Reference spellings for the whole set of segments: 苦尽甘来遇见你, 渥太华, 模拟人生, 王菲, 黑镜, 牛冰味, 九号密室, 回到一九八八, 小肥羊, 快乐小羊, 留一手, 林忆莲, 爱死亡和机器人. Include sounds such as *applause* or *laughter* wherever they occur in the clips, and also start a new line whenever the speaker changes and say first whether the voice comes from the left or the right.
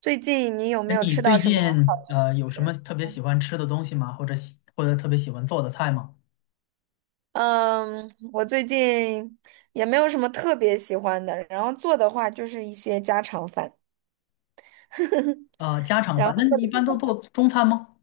right: 最近你有
left: 哎，
right: 没有
left: 你
right: 吃到
left: 最
right: 什么好
left: 近
right: 吃的
left: 有什
right: 东
left: 么
right: 西？
left: 特别喜欢吃的东西吗？或者或者特别喜欢做的菜吗？
right: 嗯，我最近也没有什么特别喜欢的，然后做的话就是一些家常饭，
left: 家
right: *laughs*
left: 常
right: 然
left: 饭，
right: 后
left: 那
right: 做
left: 你一
right: 的比
left: 般都
right: 较
left: 做
right: 多。
left: 中餐吗？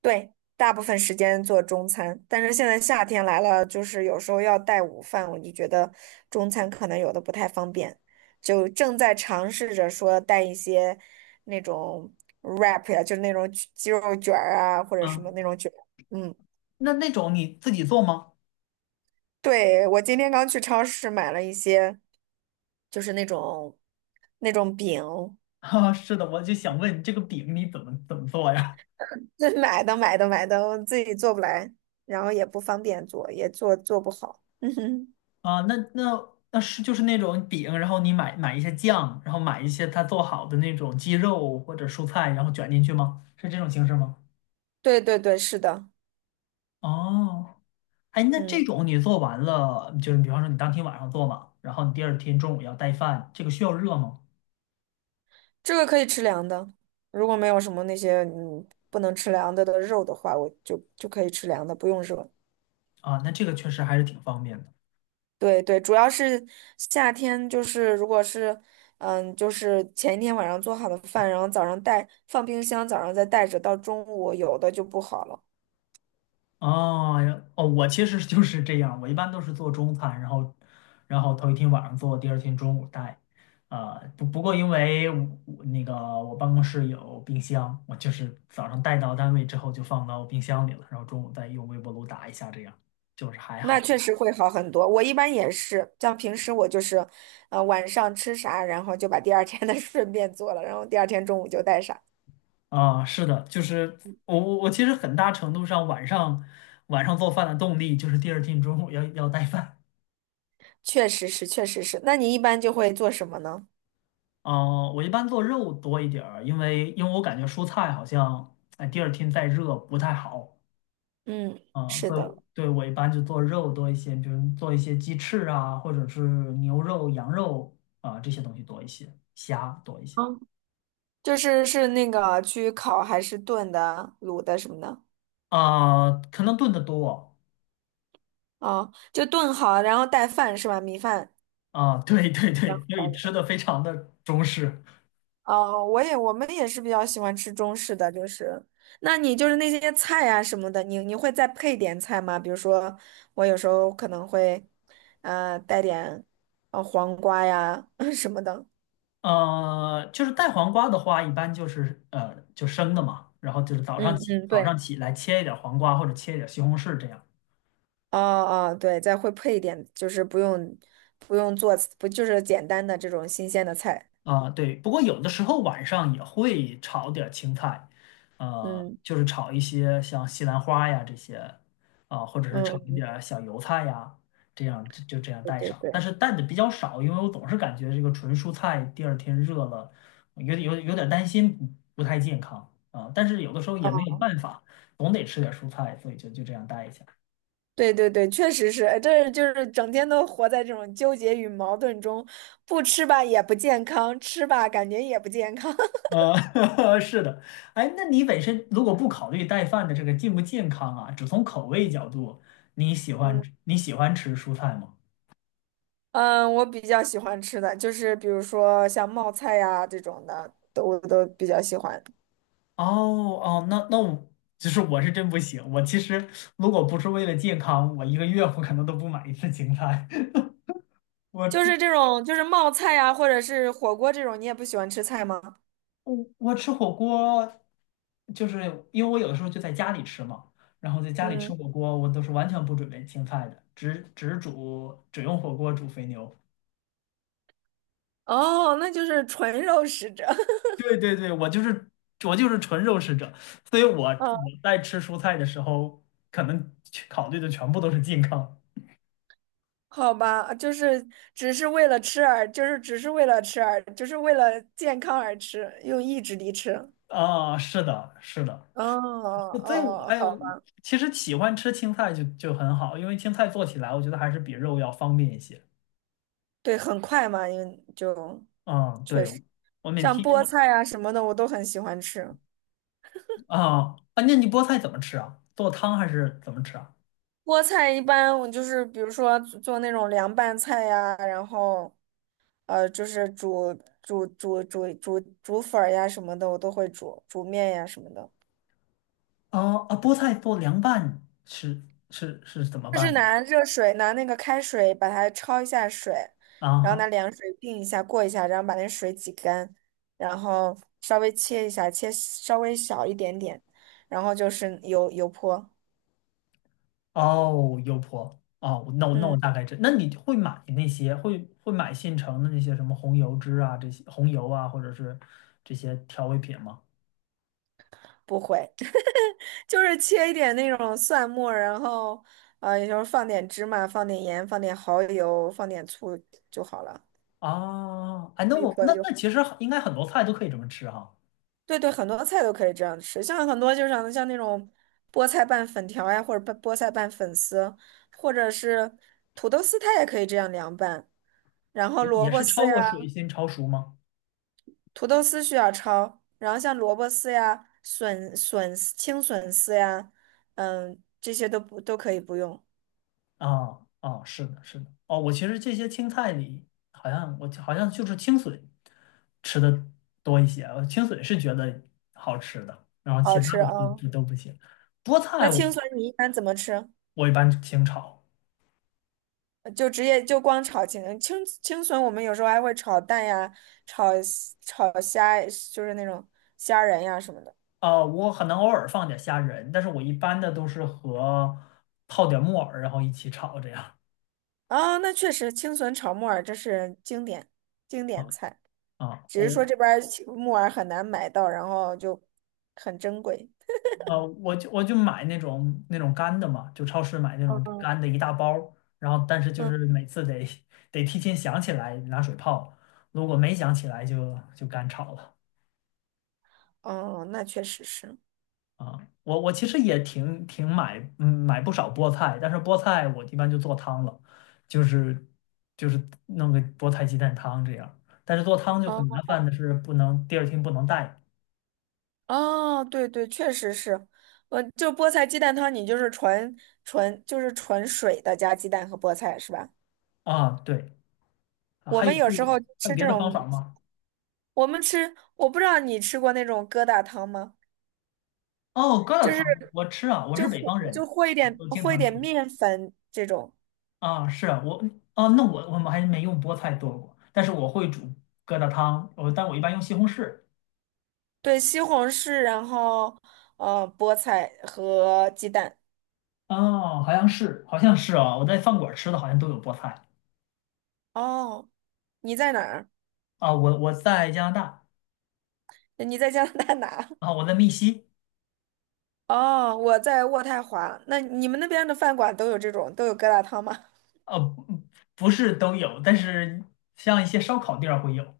right: 对，大部分时间做中餐，但是现在夏天来了，就是有时候要带午饭，我就觉得中餐可能有的不太方便，就正在尝试着说带一些那种 wrap 呀，就是那种鸡肉卷儿啊，或者什么
left: 啊，
right: 那种卷儿。嗯。
left: 那种你自己做吗？
right: 对，我今天刚去超市买了一些，就是那种那种饼，
left: *laughs* 啊，是的，我就想问这个饼你怎么做呀？
right: *laughs* 这买的买的买的，我自己做不来，然后也不方便做，也做做不好。*laughs* 嗯哼。
left: 啊，那是就是那种饼，然后你买一些酱，然后买一些它做好的那种鸡肉或者蔬菜，然后卷进去吗？是这种形式吗？
right: 对对对，是的。
left: 哦。哎，那这
right: 嗯，
left: 种你做完了，就是比方说你当天晚上做嘛，然后你第二天中午要带饭，这个需要热吗？
right: 这个可以吃凉的。如果没有什么那些不能吃凉的的肉的话，我就可以吃凉的，不用热。
left: 啊，那这个确实还是挺方便的。
right: 对对，主要是夏天，就是如果是，嗯，就是前一天晚上做好的饭，然后早上带，放冰箱，早上再带着，到中午有的就不好了。
left: 哦呀哦，我其实就是这样，我一般都是做中餐，然后头一天晚上做，第二天中午带。啊，不过因为我我那个我办公室有冰箱，我就是早上带到单位之后就放到冰箱里了，然后中午再用微波炉打一下，这样就是还
right: 那
left: 好。
right: 确实会好很多。我一般也是，像平时我就是，晚上吃啥，然后就把第二天的 *laughs* 顺便做了，然后第二天中午就带上。
left: 啊，是的，就是我其实很大程度上晚上做饭的动力就是第二天中午要带饭。
right: 确实是，确实是。那你一般就会做什么呢？
left: 啊，我一般做肉多一点儿，因为我感觉蔬菜好像哎第二天再热不太好
right: 嗯，
left: 啊，
right: 是
left: 所以我
right: 的。
left: 对我一般就做肉多一些，比如做一些鸡翅啊，或者是牛肉、羊肉啊这些东西多一些，虾多一些
right: 嗯，就是是那个去烤还是炖的、卤的什么的。
left: 啊，可能炖的多
right: 哦，就炖好，然后带饭是吧？米饭。
left: 啊，对对
right: 然
left: 对，所以吃
right: 后
left: 的非常的中式。
right: 哦，我也我们也是比较喜欢吃中式的，就是，那你就是那些菜呀什么的，你你会再配点菜吗？比如说，我有时候可能会，带点，黄瓜呀 *laughs* 什么的。
left: 就是带黄瓜的话，一般就是就生的嘛，然后就是早上
right: 嗯
left: 起
right: 嗯，
left: 早
right: 对。
left: 上起来切一点儿黄瓜或者切一点儿西红柿这样。
right: 哦哦，对，再会配一点，就是不用不用做，不就是简单的这种新鲜的菜。
left: 啊，对，不过有的时候晚上也会炒点儿青菜，
right: 嗯
left: 就是炒一些像西兰花呀这些，啊，或者是炒一
right: 嗯，
left: 点儿小油菜呀，这样就这样
right: 对
left: 带
right: 对
left: 上。但
right: 对。
left: 是带的比较少，因为我总是感觉这个纯蔬菜第二天热了，有点担心不太健康啊。但是有的时候也没
right: 哦
left: 有办法，总得吃点蔬菜，所以就这样带一下。
right: 对对对，确实是，哎这就是整天都活在这种纠结与矛盾中，不吃吧也不健康，吃吧感觉也不健康。*laughs*
left: *laughs* 是的，哎，那你本身如果不考虑带饭的这个健不健康啊，只从口味角度，你喜欢
right: 嗯
left: 你喜欢吃蔬菜吗？
right: 嗯，我比较喜欢吃的就是比如说像冒菜呀、这种的，都我都比较喜欢。
left: 哦哦，那我就是我是真不行，我其实如果不是为了健康，我一个月我可能都不买一次青菜。*laughs* 我
right: 就
left: 吃
right: 是这种就是冒菜呀、或者是火锅这种，你也不喜欢吃菜吗？
left: 我吃火锅，就是因为我有的时候就在家里吃嘛，然后在家里吃
right: 嗯。
left: 火锅，我都是完全不准备青菜的，只用火锅煮肥牛。
right: 哦，那就是纯肉食者。*laughs*
left: 对对对，我就是纯肉食者，所以我
right: 嗯，
left: 在吃蔬菜的时候，可能去考虑的全部都是健康
right: 好吧，就是只是为了吃而，就是只是为了吃而，就是为了健康而吃，用意志力吃。
left: 啊。是的，是的，
right: 哦哦，
left: 所以我
right: 哦哦
left: 哎
right: 好
left: 呦，
right: 吧。
left: 其实喜欢吃青菜就很好，因为青菜做起来我觉得还是比肉要方便一些。
right: 对，很快嘛，因为就
left: 嗯，对，我每
right: 像
left: 天
right: 菠菜啊什么的，我都很喜欢吃。
left: 啊啊，那你菠菜怎么吃啊？做汤还是怎么吃啊？
right: 菠菜一般我就是比如说做那种凉拌菜呀，然后就是煮煮粉儿呀什么的，我都会煮煮面呀什么的。
left: 啊啊，菠菜做凉拌是怎么
right: 就是
left: 办呢？
right: 拿热水，拿那个开水把它焯一下水，
left: 啊
right: 然后
left: 哈
right: 拿凉水定一下，过一下，然后把那水挤干，然后稍微切一下，切稍微小一点点，然后就是油油泼。
left: 哦，油泼哦，那我那我
right: 嗯，
left: 大概知，那你会买那些会买现成的那些什么红油汁啊，这些红油啊，或者是这些调味品吗？
right: 不会。*laughs* 就是切一点那种蒜末，然后也就是放点芝麻，放点盐，放点蚝油，放点醋就好了。
left: 啊，哎，那
right: 可以
left: 我
right: 泼
left: 那
right: 就
left: 那其实应该很多菜都可以这么吃哈，
right: 对对，很多菜都可以这样吃，像很多就是像像那种菠菜拌粉条呀，或者拌菠菜拌粉丝，或者是土豆丝，它也可以这样凉拌。然后
left: 也
right: 萝
left: 也
right: 卜
left: 是
right: 丝
left: 焯
right: 呀，
left: 过水先焯熟吗？
right: 土豆丝需要焯，然后像萝卜丝呀、笋丝青笋丝呀，嗯，这些都不都可以不用，
left: 啊啊，是的，是的，哦，我其实这些青菜里我好像就是青笋吃的多一些，青笋是觉得好吃的，然后
right: 好
left: 其他
right: 吃
left: 的
right: 啊。
left: 都不行，菠
right: 那
left: 菜我
right: 青笋你一般怎么吃？
left: 我一般清炒。
right: 就直接就光炒青笋，我们有时候还会炒蛋呀，炒炒虾，就是那种虾仁呀什么的。
left: 我可能偶尔放点虾仁，但是我一般的都是和泡点木耳，然后一起炒这样。
right: 啊、那确实青笋炒木耳这是经典经
left: 啊
right: 典菜，
left: 啊，
right: 只是说这边儿青木耳很难买到，然后就很珍贵。
left: 我就买那种干的嘛，就超市买那种
right: 嗯。
left: 干的一大包儿然后但是就
right: 嗯。
left: 是每次得 *laughs* 得提前想起来拿水泡，如果没想起来就干炒了。
right: 哦，那确实是。
left: 啊，我其实也挺买，嗯，买不少菠菜，但是菠菜我一般就做汤了，就是就是弄个菠菜鸡蛋汤这样。但是做汤就很麻
right: 哦
left: 烦的是，不能第二天不能带
right: 哦，对对，确实是。我就菠菜鸡蛋汤，你就是纯就是纯水的加鸡蛋和菠菜是吧？
left: 啊。对，啊
right: 我们有时候
left: 还有
right: 吃
left: 别
right: 这
left: 的方法
right: 种。
left: 吗？
right: 我们吃，我不知道你吃过那种疙瘩汤吗？
left: 哦，疙瘩
right: 就是
left: 汤我吃啊，我是
right: 就
left: 北
right: 和
left: 方人，
right: 就和一
left: 我
right: 点
left: 我经
right: 和一
left: 常
right: 点
left: 吃
right: 面粉这种。
left: 啊。是啊，我啊，那我们还没用菠菜做过，但是我会煮疙瘩汤，但我一般用西红柿。
right: 对，西红柿，然后菠菜和鸡蛋。
left: 哦，好像是啊，我在饭馆吃的好像都有菠菜。
right: 哦，你在哪儿？
left: 啊，我在加拿大
right: 你在加拿大哪？
left: 啊，
right: *laughs*
left: 我在密西，
right: 哦，我在渥太华。那你们那边的饭馆都有这种都有疙瘩汤吗？
left: 呃，不不是都有，但是像一些烧烤店儿会有。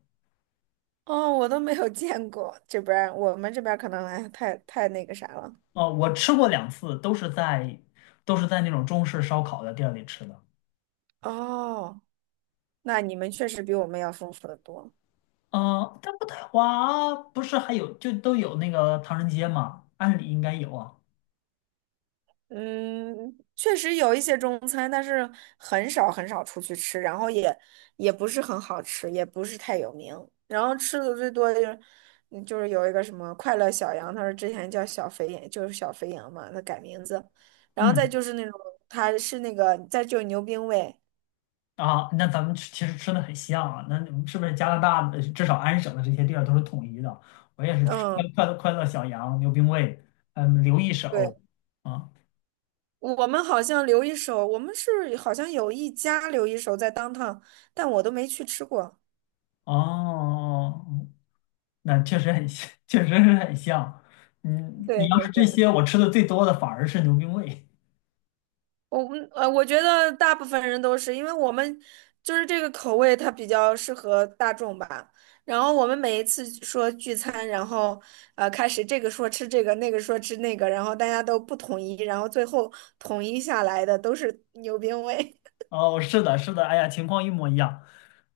right: *laughs* 哦，我都没有见过，这边儿我们这边儿可能哎太太那个啥了。
left: 哦，我吃过两次，都是在那种中式烧烤的店儿里吃的。
right: 哦，那你们确实比我们要丰富的多。
left: 啊，但渥太华不是还有就都有那个唐人街嘛？按理应该有啊。
right: 嗯，确实有一些中餐，但是很少很少出去吃，然后也也不是很好吃，也不是太有名。然后吃的最多就是，嗯就是有一个什么快乐小羊，他说之前叫小肥羊，就是小肥羊嘛，他改名字。然后再
left: 嗯，
right: 就是那种，他是那个，再就是牛冰味。
left: 啊，那咱们吃其实吃的很像啊。那你们是不是加拿大的至少安省的这些店儿都是统一的？我也是吃快
right: 嗯，
left: 快乐快乐小羊、牛冰味，嗯，刘一手
right: 对，
left: 啊。
right: 我们好像留一手，我们是好像有一家留一手在当 o， 但我都没去吃过。
left: 哦，哦哦那确实很像，*laughs* 确实是很像。嗯，你
right: 对
left: 要
right: 对
left: 是这
right: 对。
left: 些，我吃的最多的反而是牛冰味。
right: 我我觉得大部分人都是，因为我们就是这个口味，它比较适合大众吧。然后我们每一次说聚餐，然后开始这个说吃这个，那个说吃那个，然后大家都不统一，然后最后统一下来的都是 *laughs* 牛鞭味。
left: 哦，是的，是的，哎呀，情况一模一样。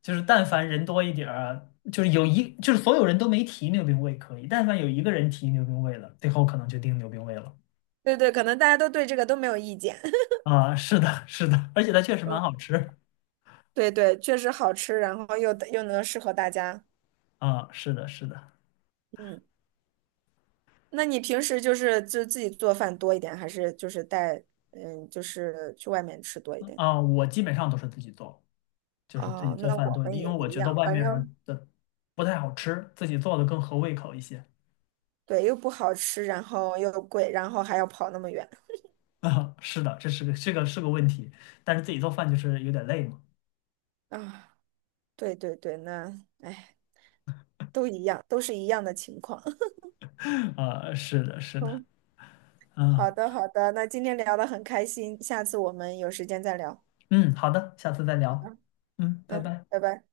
left: 就是但凡人多一点儿，就是就是所有人都没提牛冰味可以，但凡有一个人提牛冰味了，最后可能就定牛冰味了。
right: *laughs* 对对，可能大家都对这个都没有意见。*laughs*
left: 啊，是的，是的，而且它确实蛮
right: 嗯，
left: 好吃。
right: 对对，确实好吃，然后又又能适合大家。
left: 啊，是的，是的，
right: 嗯，那你平时就是就自己做饭多一点，还是就是带嗯就是去外面吃多一点？
left: 啊，我基本上都是自己做。就是自己
right: 哦，
left: 做
right: 那
left: 饭
right: 我
left: 多一
right: 们
left: 点，因
right: 也
left: 为我
right: 一
left: 觉得
right: 样，
left: 外
right: 反
left: 面儿
right: 正
left: 的不太好吃，自己做的更合胃口一些。
right: 对，又不好吃，然后又贵，然后还要跑那么远。
left: *laughs* 啊，是的，这个是个问题，但是自己做饭就是有点累嘛。
right: 啊！对对对，那哎，都一样，都是一样的情况。*laughs*
left: *laughs* 啊，是的，是的，
right: 嗯，好
left: 啊，
right: 的好的，那今天聊得很开心，下次我们有时间再聊。
left: 嗯，好的，下次再聊，嗯，拜
right: 嗯，
left: 拜。
right: 拜拜。